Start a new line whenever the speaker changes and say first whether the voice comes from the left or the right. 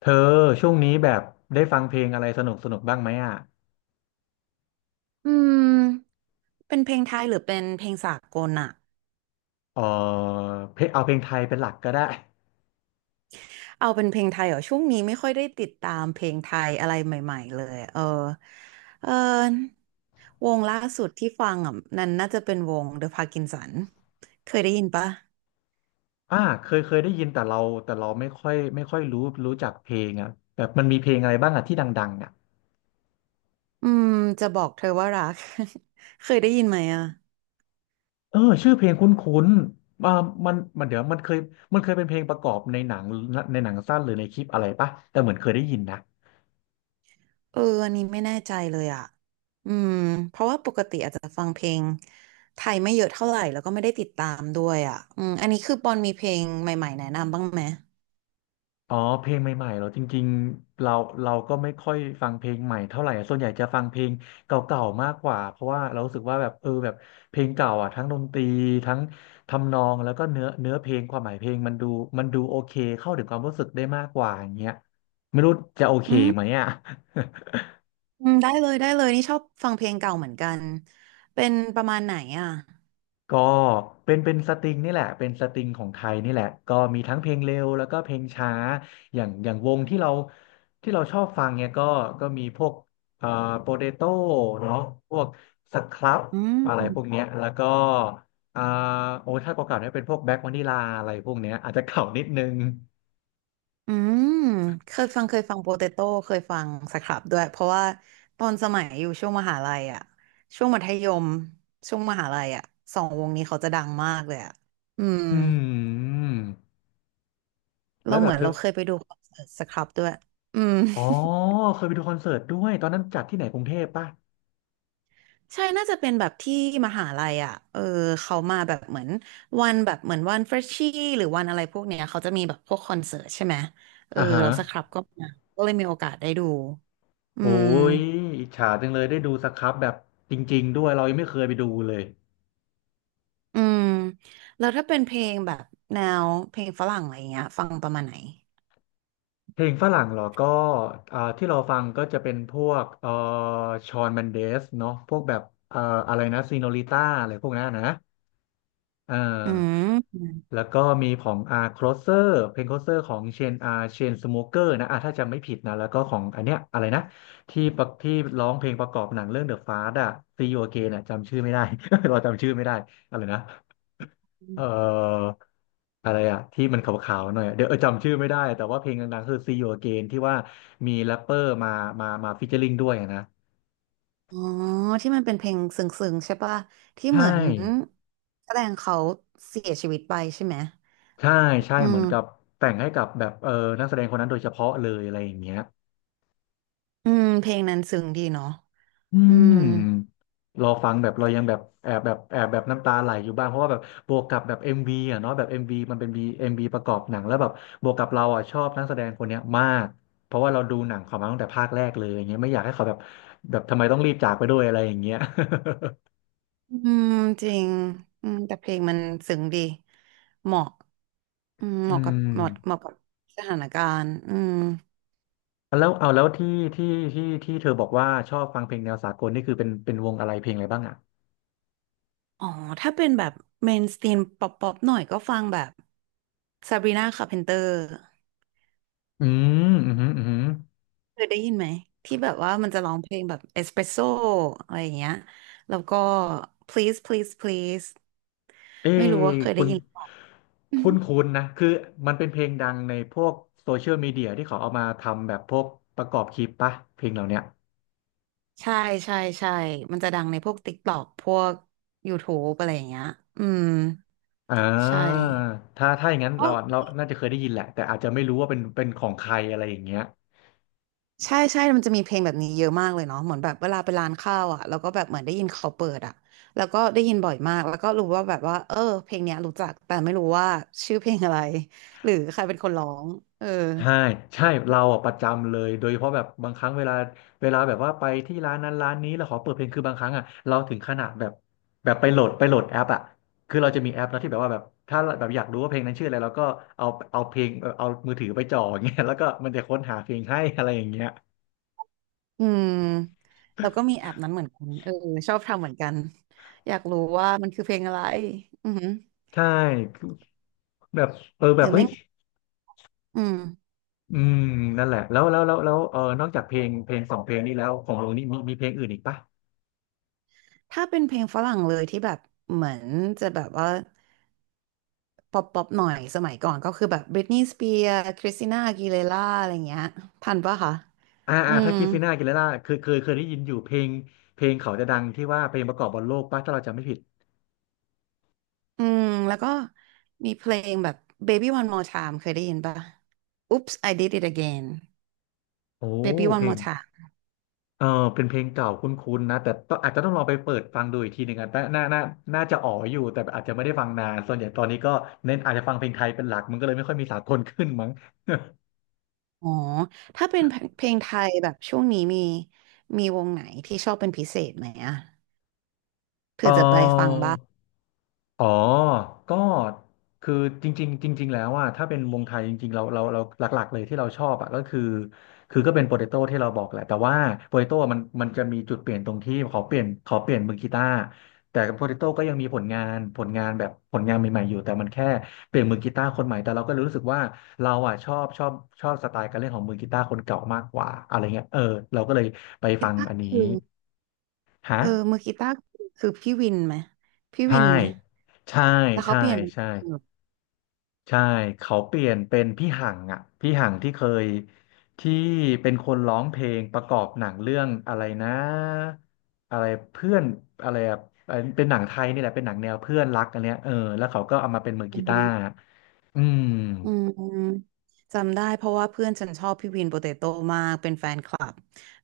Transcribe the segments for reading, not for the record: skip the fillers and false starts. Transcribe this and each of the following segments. left: เธอช่วงนี้แบบได้ฟังเพลงอะไรสนุกสนุกบ้างไหมอ่ะ
right: อืมเป็นเพลงไทยหรือเป็นเพลงสากลอะ
left: เออเพลงเอาเพลงไทยเป็นหลักก็ได้
right: เอาเป็นเพลงไทยเหรอช่วงนี้ไม่ค่อยได้ติดตามเพลงไทยอะไรใหม่ๆเลยเออวงล่าสุดที่ฟังอ่ะนั่นน่าจะเป็นวง The Parkinson เคยได้ยินปะ
left: อ่าเคยได้ยินแต่เราแต่เราไม่ค่อยรู้จักเพลงอ่ะแบบมันมีเพลงอะไรบ้างอ่ะที่ดังๆอ่ะ
right: อืมจะบอกเธอว่ารัก เคยได้ยินไหมอ่ะ
left: เออชื่อเพลงคุ้นๆอ่ามันเดี๋ยวมันเคยเป็นเพลงประกอบในหนังในหนังสั้นหรือในคลิปอะไรปะแต่เหมือนเคยได้ยินนะ
right: เอออันนี้ไม่แน่ใจเลยอ่ะอืมเพราะว่าปกติอาจจะฟังเพลงไทยไม่เยอะเท่าไหร่แล้วก็ไม่ได้ติดตามด้วยอ่ะอันนี้คือปอนมีเพลงใหม่ๆแนะนำบ้างไหม
left: อ๋อเพลงใหม่ๆเหรอจริงๆเราก็ไม่ค่อยฟังเพลงใหม่เท่าไหร่อะส่วนใหญ่จะฟังเพลงเก่าๆมากกว่าเพราะว่าเรารู้สึกว่าแบบแบบเพลงเก่าอ่ะทั้งดนตรีทั้งทำนองแล้วก็เนื้อเพลงความหมายเพลงมันดูโอเคเข้าถึงความรู้สึกได้มากกว่าอย่างเงี้ยไม่รู้จะโอเค
right: อืม
left: ไหมอ่ะ
right: อืมได้เลยได้เลยนี่ชอบฟังเพลงเก่าเหมือนกันเป็นประมาณไหนอ่ะ
left: ก็เป็นสตริงนี่แหละเป็นสตริงของไทยนี่แหละก็มีทั้งเพลงเร็วแล้วก็เพลงช้าอย่างวงที่เราที่เราชอบฟังเนี่ยก็มีพวกเอ่าโปเตโต้เนาะพวกสครับ
right: อื
left: อะไรพวก
right: ม
left: เนี้ยแล้วก็อ่าโอ้ถ้าเก่าๆเนี่ยเป็นพวกแบ็ควานิลาอะไรพวกเนี้ยอาจจะเก่านิดนึง
right: อืมเคยฟังเคยฟังโปเตโต้เคยฟังสครับด้วยเพราะว่าตอนสมัยอยู่ช่วงมหาลัยอ่ะช่วงมัธยมช่วงมหาลัยอ่ะสองวงนี้เขาจะดังมากเลยอ่ะอืม
left: อืม
right: เรา
left: แล้วแบ
right: เหมื
left: บ
right: อน
left: เธ
right: เรา
left: อ
right: เคยไปดูคอนเสิร์ตสครับด้วยอืม
left: อ๋อเคยไปดูคอนเสิร์ตด้วยตอนนั้นจัดที่ไหนกรุงเทพป่ะ
right: ใช่น่าจะเป็นแบบที่มหาลัยอ่ะเออเขามาแบบเหมือนวันแบบเหมือนวันเฟรชชี่หรือวันอะไรพวกเนี้ยเขาจะมีแบบพวกคอนเสิร์ตใช่ไหมเออ
left: อ่าฮะ
right: เราสครับก็มาก็เลยมีโอกาสได้ดูอื
left: โอ้
right: ม
left: ยอิจฉาจังเลยได้ดูสครับแบบจริงๆด้วยเรายังไม่เคยไปดูเลย
right: อืมแล้วถ้าเป็นเพลงแบบแนวเพลงฝรั่งอะไรเงี้ยฟังประมาณไหน
left: เพลงฝรั่งเหรอก็อ่าที่เราฟังก็จะเป็นพวกชอนเมนเดสเนาะพวกแบบเอ่ออะไรนะซีโนลิต้าอะไรพวกนั้นนะ อ่
right: อื
left: า
right: ม
left: แล้วก็มีของอาร์ครเซอร์เพลงค l o เซอร์ของเชนอาร์เชนสโมเกอร์นะอ่าถ้าจำไม่ผิดนะแล้วก็ของอันเนี้ยอะไรนะที่ประที่ร้องเพลงประกอบหนังเรื่องเดอะฟา t อะซีโอเกนอะจำชื่อไม่ได้ เราจำชื่อไม่ได้อะไรนะเอ่ออะไรอะที่มันขาวๆหน่อยอะเดี๋ยวเออจำชื่อไม่ได้แต่ว่าเพลงดังๆคือ See You Again ที่ว่ามีแรปเปอร์มามาฟีเจอริงด้วยอะนะ
right: อ๋อที่มันเป็นเพลงซึ้งๆใช่ปะที่เห
left: ใช่
right: มือนแสดงเขาเสียชีวิตไปใช่ไหม
left: ใช่ใช่
right: อื
left: เหมือนกับ
right: ม
left: แต่งให้กับแบบเออนักแสดงคนนั้นโดยเฉพาะเลยอะไรอย่างเงี้ย
right: อืมเพลงนั้นซึ้งดีเนาะ
left: อื
right: อืม
left: มรอฟังแบบเรายังแบบแอบแบบแอบแบบน้ำตาไหลอยู่บ้างเพราะว่าแบบบวกกับแบบเอ็มวีอ่ะเนาะแบบเอ็มวีมันเป็นบีเอ็มวีประกอบหนังแล้วแบบบวกกับเราอ่ะชอบนักแสดงคนเนี้ยมากเพราะว่าเราดูหนังเขามาตั้งแต่ภาคแรกเลยอย่างเงี้ยไม่อยากให้เขาแบบแบบทำไมต้องรีบจากไปด้วยอะไรอย่างเงี้ย
right: อืมจริงแต่เพลงมันซึ้งดีเหมาะเห
left: อื
right: มาะกับ
left: ม
right: เหมาะเหมาะกับสถานการณ์อืม
left: แล้วเอาแล้วที่ที่เธอบอกว่าชอบฟังเพลงแนวสากลนี่คือเป็นวงอะไรเพลงอะไรบ้างอ่ะ
right: อ๋อถ้าเป็นแบบเมนสตรีมป๊อปป๊อปหน่อยก็ฟังแบบซาบรีนาคาร์เพนเตอร์
left: อืมอืมอืม
right: เคยได้ยินไหมที่แบบว่ามันจะร้องเพลงแบบเอสเปรสโซอะไรอย่างเงี้ยแล้วก็ please please please
left: เอ้
right: ไม่รู้ว่าเคย
left: คุ
right: ได้
left: ณ
right: ยินหรือเปล่า อื
left: คุ
right: ม
left: ณคุณนะคือมันเป็นเพลงดังในพวกโซเชียลมีเดียที่เขาเอามาทำแบบพวกประกอบคลิปปะเพลงเหล่าเนี้ย
right: ใช่ใช่มันจะดังในพวก TikTok พวก YouTube อะไรอย่างเงี้ยอืม
left: อ่
right: ใช่
left: าถ้าอย่างนั้น
right: ก็
left: เราน่าจะเคยได้ยินแหละ แต่อาจจะไม่รู้ว่าเป็นของใครอะไรอย่างเงี้ย
right: ใช่ มันจะมีเพลงแบบนี้เยอะมากเลยเนาะเหมือนแบบเวลาไปร้านข้าวอ่ะแล้วก็แบบเหมือนได้ยินเขาเปิดอ่ะแล้วก็ได้ยินบ่อยมากแล้วก็รู้ว่าแบบว่าเออเพลงเนี้ยรู้จักแต่ไม่รู้ว่าชื่อเพลงอะไร หรือใครเป็นคนร้องเออ
left: ใช่ใช่เราอ่ะประจำเลยโดยเฉพาะแบบบางครั้งเวลาแบบว่าไปที่ร้านนั้นร้านนี้แล้วขอเปิดเพลงคือบางครั้งอ่ะเราถึงขนาดแบบแบบไปโหลดแอปอ่ะคือเราจะมีแอปแล้วที่แบบว่าแบบถ้าแบบอยากรู้ว่าเพลงนั้นชื่ออะไรเราก็เอาเอาเพลงเอามือถือไปจ่ออย่างเงี้ยแล้วก็มันจะค้นหาเพลงให้ อะไรอย่างเงี้ย
right: อืมแล้วก็มีแอปนั้นเหมือนกันเออชอบทำเหมือนกันอยากรู้ว่ามันคือเพลงอะไรอือหือ
left: ใช่คือแบบเออ
right: ห
left: แบบ
right: รือ
left: เฮ้
right: ไม่
left: ย
right: อืม
left: อืมนั่นแหละแล้วเออนอกจากเพลงสองเพลงนี้แล้วของวงนี้มีเพลงอื่นอีกปะ
right: ถ้าเป็นเพลงฝรั่งเลยที่แบบเหมือนจะแบบว่า ป๊อปป๊อปหน่อยสมัยก่อนก็คือแบบบริตนี y s สเปียร์คริสติน่าอากีเลร่าอะไรเงี้ยทันปะคะ
left: อ่า
right: อื
left: อ่าถ้า
right: ม
left: คริสติน่าอากิเลร่าเคยได้ยินอยู่เพลงเขาจะดังที่ว่าเพลงประกอบบอลโลกป่ะถ้าเราจำไม่ผิด
right: อืมแล้วก็มีเพลงแบบ Baby One More Time เคยได้ยินปะ Oops I Did It Again
left: โอ้
right: Baby
left: เพ
right: One
left: ลง
right: More Time
left: เออเป็นเพลงเก่าคุ้นๆนะแต่ต้องอาจจะต้องลองไปเปิดฟังดูอีกทีหนึ่งอ่ะแต่น่าจะอ๋ออยู่แต่อาจจะไม่ได้ฟังนานส่วนใหญ่ตอนนี้ก็เน้นอาจจะฟังเพลงไทยเป็นหลักมันก็เลยไม่ค่อยมีสากลขึ้นมั้ง
right: อ๋อถ้าเป็นเพลงไทยแบบช่วงนี้มีมีวงไหนที่ชอบเป็นพิเศษไหมอะ
left: เอ
right: เผื่อจะไปฟัง
left: อ
right: บ้าง
left: อ๋อก็คือจริงๆจริงๆ แล้วอ่ะถ้าเป็นวงไทยจริงๆเราหลักๆเลยที่เราชอบอ่ะก็คือคือก็เป็นโปเตโต้ที่เราบอกแหละแต่ว่าโปเตโต้มันจะมีจุดเปลี่ยนตรงที่ขอเปลี่ยนมือกีตาร์แต่โปเตโต้ก็ยังมีผลงานผลงานแบบผลงานใหม่ๆอยู่แต่มันแค่เปลี่ยนมือกีตาร์คนใหม่ แต่เราก็รู้สึกว่าเราอ่ะชอบสไตล์การเล่นของมือกีตาร์คนเก่ามากกว่าอะไรเงี้ยเออเราก็เลยไป
right: กี
left: ฟัง
right: ตา
left: อั
right: ร์
left: นนี้
right: คือ
left: ฮะ
right: เออมือกีตาร์คือพี่วินไหมพี่
left: ใช่
right: วินไหม
left: ใช่
right: แล้วเขา
left: ใช่
right: เปลี่ยนเป็น
left: ใช่ ใช่เขาเปลี่ยนเป็นพี่หังอ่ะพี่หังที่เป็นคนร้องเพลงประกอบหนังเรื่องอะไรนะอะไรเพื่อนอะไรอะเป็นหนังไทยนี่แหละเป็นหนังแนวเพื่อนรักอันเนี้ยเออแล้วเขาก็เอามาเป็นมือ
right: อื
left: กีตาร์
right: ม
left: อืม
right: อืมจำได้เพราะว่าเพื่อนฉันชอบพี่วินโปเตโต้มากเป็นแฟนคลับ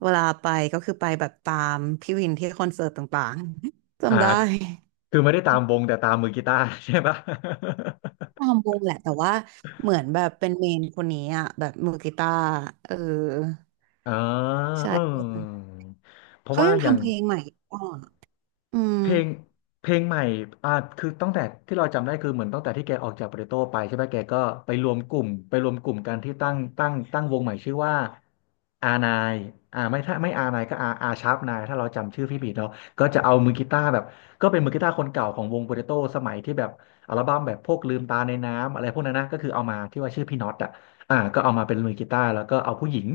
right: เวลาไปก็คือไปแบบตามพี่วินที่คอนเสิร์ตต่างๆ
left: อ่า
right: จำได้
left: คือไม่ได้ตามวงแต่ตามมือกีตาร์ ใช่ปะ
right: ตามวงแหละแต่ว่าเหมือนแบบเป็นเมนคนนี้อ่ะแบบมือกีตาร์เออ
left: อ่า
right: ใช่
left: เออเพราะ
right: เขา
left: ว่า
right: ยัง
left: อย่าง
right: ทำเพลงใหม่อ่ะอืม
left: เพลงเพลงใหม่อ่าคือตั้งแต่ที่เราจำได้คือเหมือนตั้งแต่ที่แกออกจากโปาเตโต้ไปใช่ไหมแกก็ไปรวมกลุ่มกันที่ตั้งวงใหม่ชื่อว่าอานายอ่าไม่ถ้าไม่อานายก็อาชาร์ปนายถ้าเราจำชื่อพี่ผิดเนาะก็จะเอามือกีตาร์แบบก็เป็นมือกีตาร์คนเก่าของวงโปาเตโต้สมัยที่แบบอัลบั้มแบบพวกลืมตาในน้ำอะไรพวกนั้นนะก็คือเอามาที่ว่าชื่อพี่น็อตอะ อ่าก็เอามาเป็นมือกีตาร์แล้วก็เอาผู้หญิง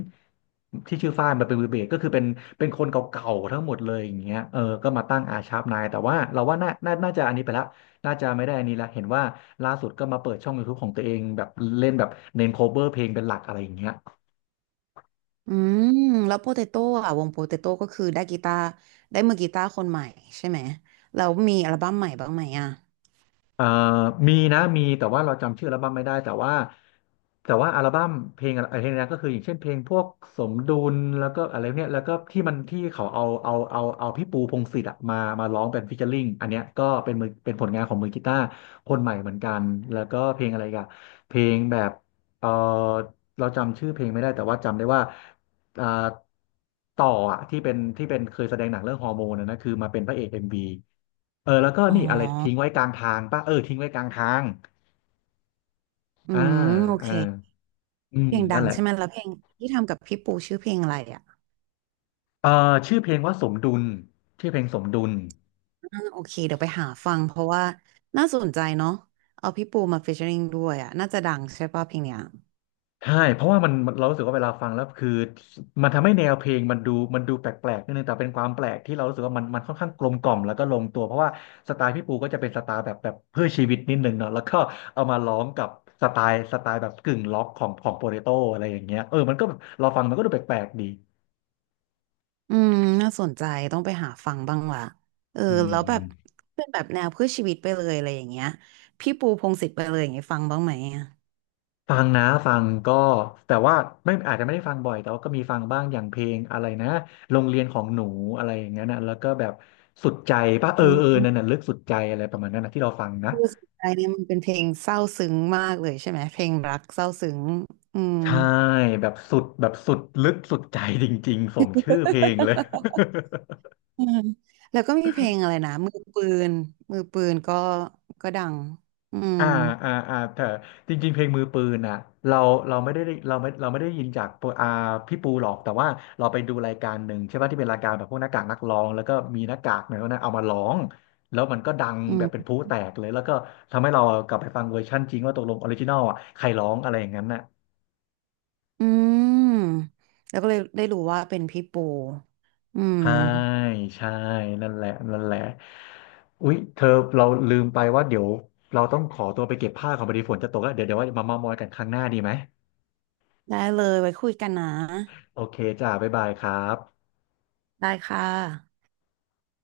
left: ที่ชื่อฝ้ายมาเป็นมือเบสก็คือเป็นเป็นคนเก่าๆทั้งหมดเลยอย่างเงี้ยเออก็มาตั้งอาชาร์ปนายแต่ว่าเราว่าน่าจะอันนี้ไปละน่าจะไม่ได้อันนี้ละเห็นว่าล่าสุดก็มาเปิดช่องยูทูบของตัวเองแบบเล่นแบบเน้นโคเ e อร์เพลงเป็นหลักอะไรอย่างเงี้ย
right: อืมแล้วโปเตโต้อ่ะวงโปเตโต้ก็คือได้กีตาร์ได้มือกีตาร์คนใหม่ใช่ไหมแล้วมีอัลบั้มใหม่บ้างไหมอ่ะ
left: เอ่อมีนะมีแต่ว่าเราจำชื่ออัลบั้มไม่ได้แต่ว่าแต่ว่าอัลบั้มเพลงอะไรเพลงนั้นก็คืออย่างเช่นเพลงพวกสมดุลแล้วก็อะไรเนี่ยแล้วก็ที่มันที่เขาเอาพี่ปูพงษ์สิทธิ์อะมาร้องเป็นฟีเจอริ่งอันเนี้ยก็เป็นมือเป็นผลงานของมือกีตาร์คนใหม่เหมือนกันแล้วก็เพลงอะไรอีกันเพลงแบบเออเราจำชื่อเพลงไม่ได้แต่ว่าจำได้ว่าอ่าต่ออะที่เป็นเคยแสดงหนังเรื่องฮอร์โมนอะนะคือมาเป็นพระเอกเอ็มวี เออแล้วก็
right: อ๋อ
left: นี่อะไรทิ้งไว้กลางทางป่ะเออทิ้งไว้กลางทาง
right: อื
left: อ่า
right: มโอ
left: อ่า
right: เค
left: อื
right: เพ
left: ม
right: ลงดั
left: นั่น
right: ง
left: แหละ
right: ใช่ไหมแล้วเพลงที่ทำกับพี่ปูชื่อเพลงอะไรอ่ะ
left: เออชื่อเพลงว่าสมดุลชื่อเพลงสมดุล
right: อ่าโอเคเดี๋ยวไปหาฟังเพราะว่าน่าสนใจเนาะเอาพี่ปูมาฟีเจอริงด้วยอ่ะน่าจะดังใช่ป่ะเพลงเนี้ย
left: ใช่เพราะว่ามันเรารู้สึกว่าเวลาฟังแล้วคือมันทำให้แนวเพลงมันดูแปลกๆนิดนึงแต่เป็นความแปลกที่เรารู้สึกว่ามันค่อนข้างกลมกล่อมแล้วก็ลงตัวเพราะว่าสไตล์พี่ปูก็จะเป็นสไตล์แบบเพื่อชีวิตนิดนึงเนาะแล้วก็เอามาร้องกับสไตล์แบบกึ่งล็อกของของโปเตโต้อะไรอย่างเงี้ยเออมันก็เราฟังมันก็ดูแปลกๆดี
right: อืมน่าสนใจต้องไปหาฟังบ้างว่ะเออ
left: อื
right: แล้วแบบ
left: ม
right: เป็นแบบแนวเพื่อชีวิตไปเลยอะไรอย่างเงี้ยพี่ปูพงษ์สิทธิ์ไปเลยอย่างเงี้ยฟังบ้างไหมอะ
left: ฟังนะฟังก็แต่ว่าไม่อาจจะไม่ได้ฟังบ่อยแต่ว่าก็มีฟังบ้างอย่างเพลงอะไรนะโรงเรียนของหนูอะไรอย่างเงี้ยนะแล้วก็แบบสุดใจป่ะเออ
right: อืม
left: นั่นน่ะลึกสุดใจอะไรประมาณนั้นนะที่เราฟังนะ
right: คือสนใจเนี่ยมันเป็นเพลงเศร้าซึ้งมากเลยใช่ไหมเพลงรักเศร้าซึ้งอืม
left: ใช่แบบสุดลึกสุดใจจริงๆสมชื่อเพลงเลย
right: อืมแล้วก็มีเพลงอะไรนะมือปืนมือปืนก็ก็ดังอืม
left: อ่าอ่าแต่จริงๆเพลงมือปืนอ่ะเราเราไม่ได้เราไม่เราไม่ได้ยินจากปพี่ปูหรอกแต่ว่าเราไปดูรายการหนึ่งใช่ป่ะที่เป็นรายการแบบพวกหน้ากากนักร้องแล้วก็มีหน้ากากเนี่ยนะเอามาร้องแล้วมันก็ดัง
right: อื
left: แบบเป็น
right: ม
left: พลุแตกเลยแล้วก็ทำให้เรากลับไปฟังเวอร์ชั่นจริงว่าตกลงออริจินอลอ่ะใครร้องอะไรอย่างนั้นน่ะ
right: อืมแล้วก็เลยได้รู้ว่าเป็นพี่ปูอืม
left: ใช่ใช่นั่นแหละอุ๊ยเธอเราลืมไปว่าเดี๋ยวเราต้องขอตัวไปเก็บผ้าของพอดีฝนจะตกแล้วเดี๋ยวว่ามาเมามอยกันครั้งหน้าดีไหม
right: ได้เลยไว้คุยกันนะ
left: โอเคจ้าบ๊ายบายครับ
right: ได้ค่ะ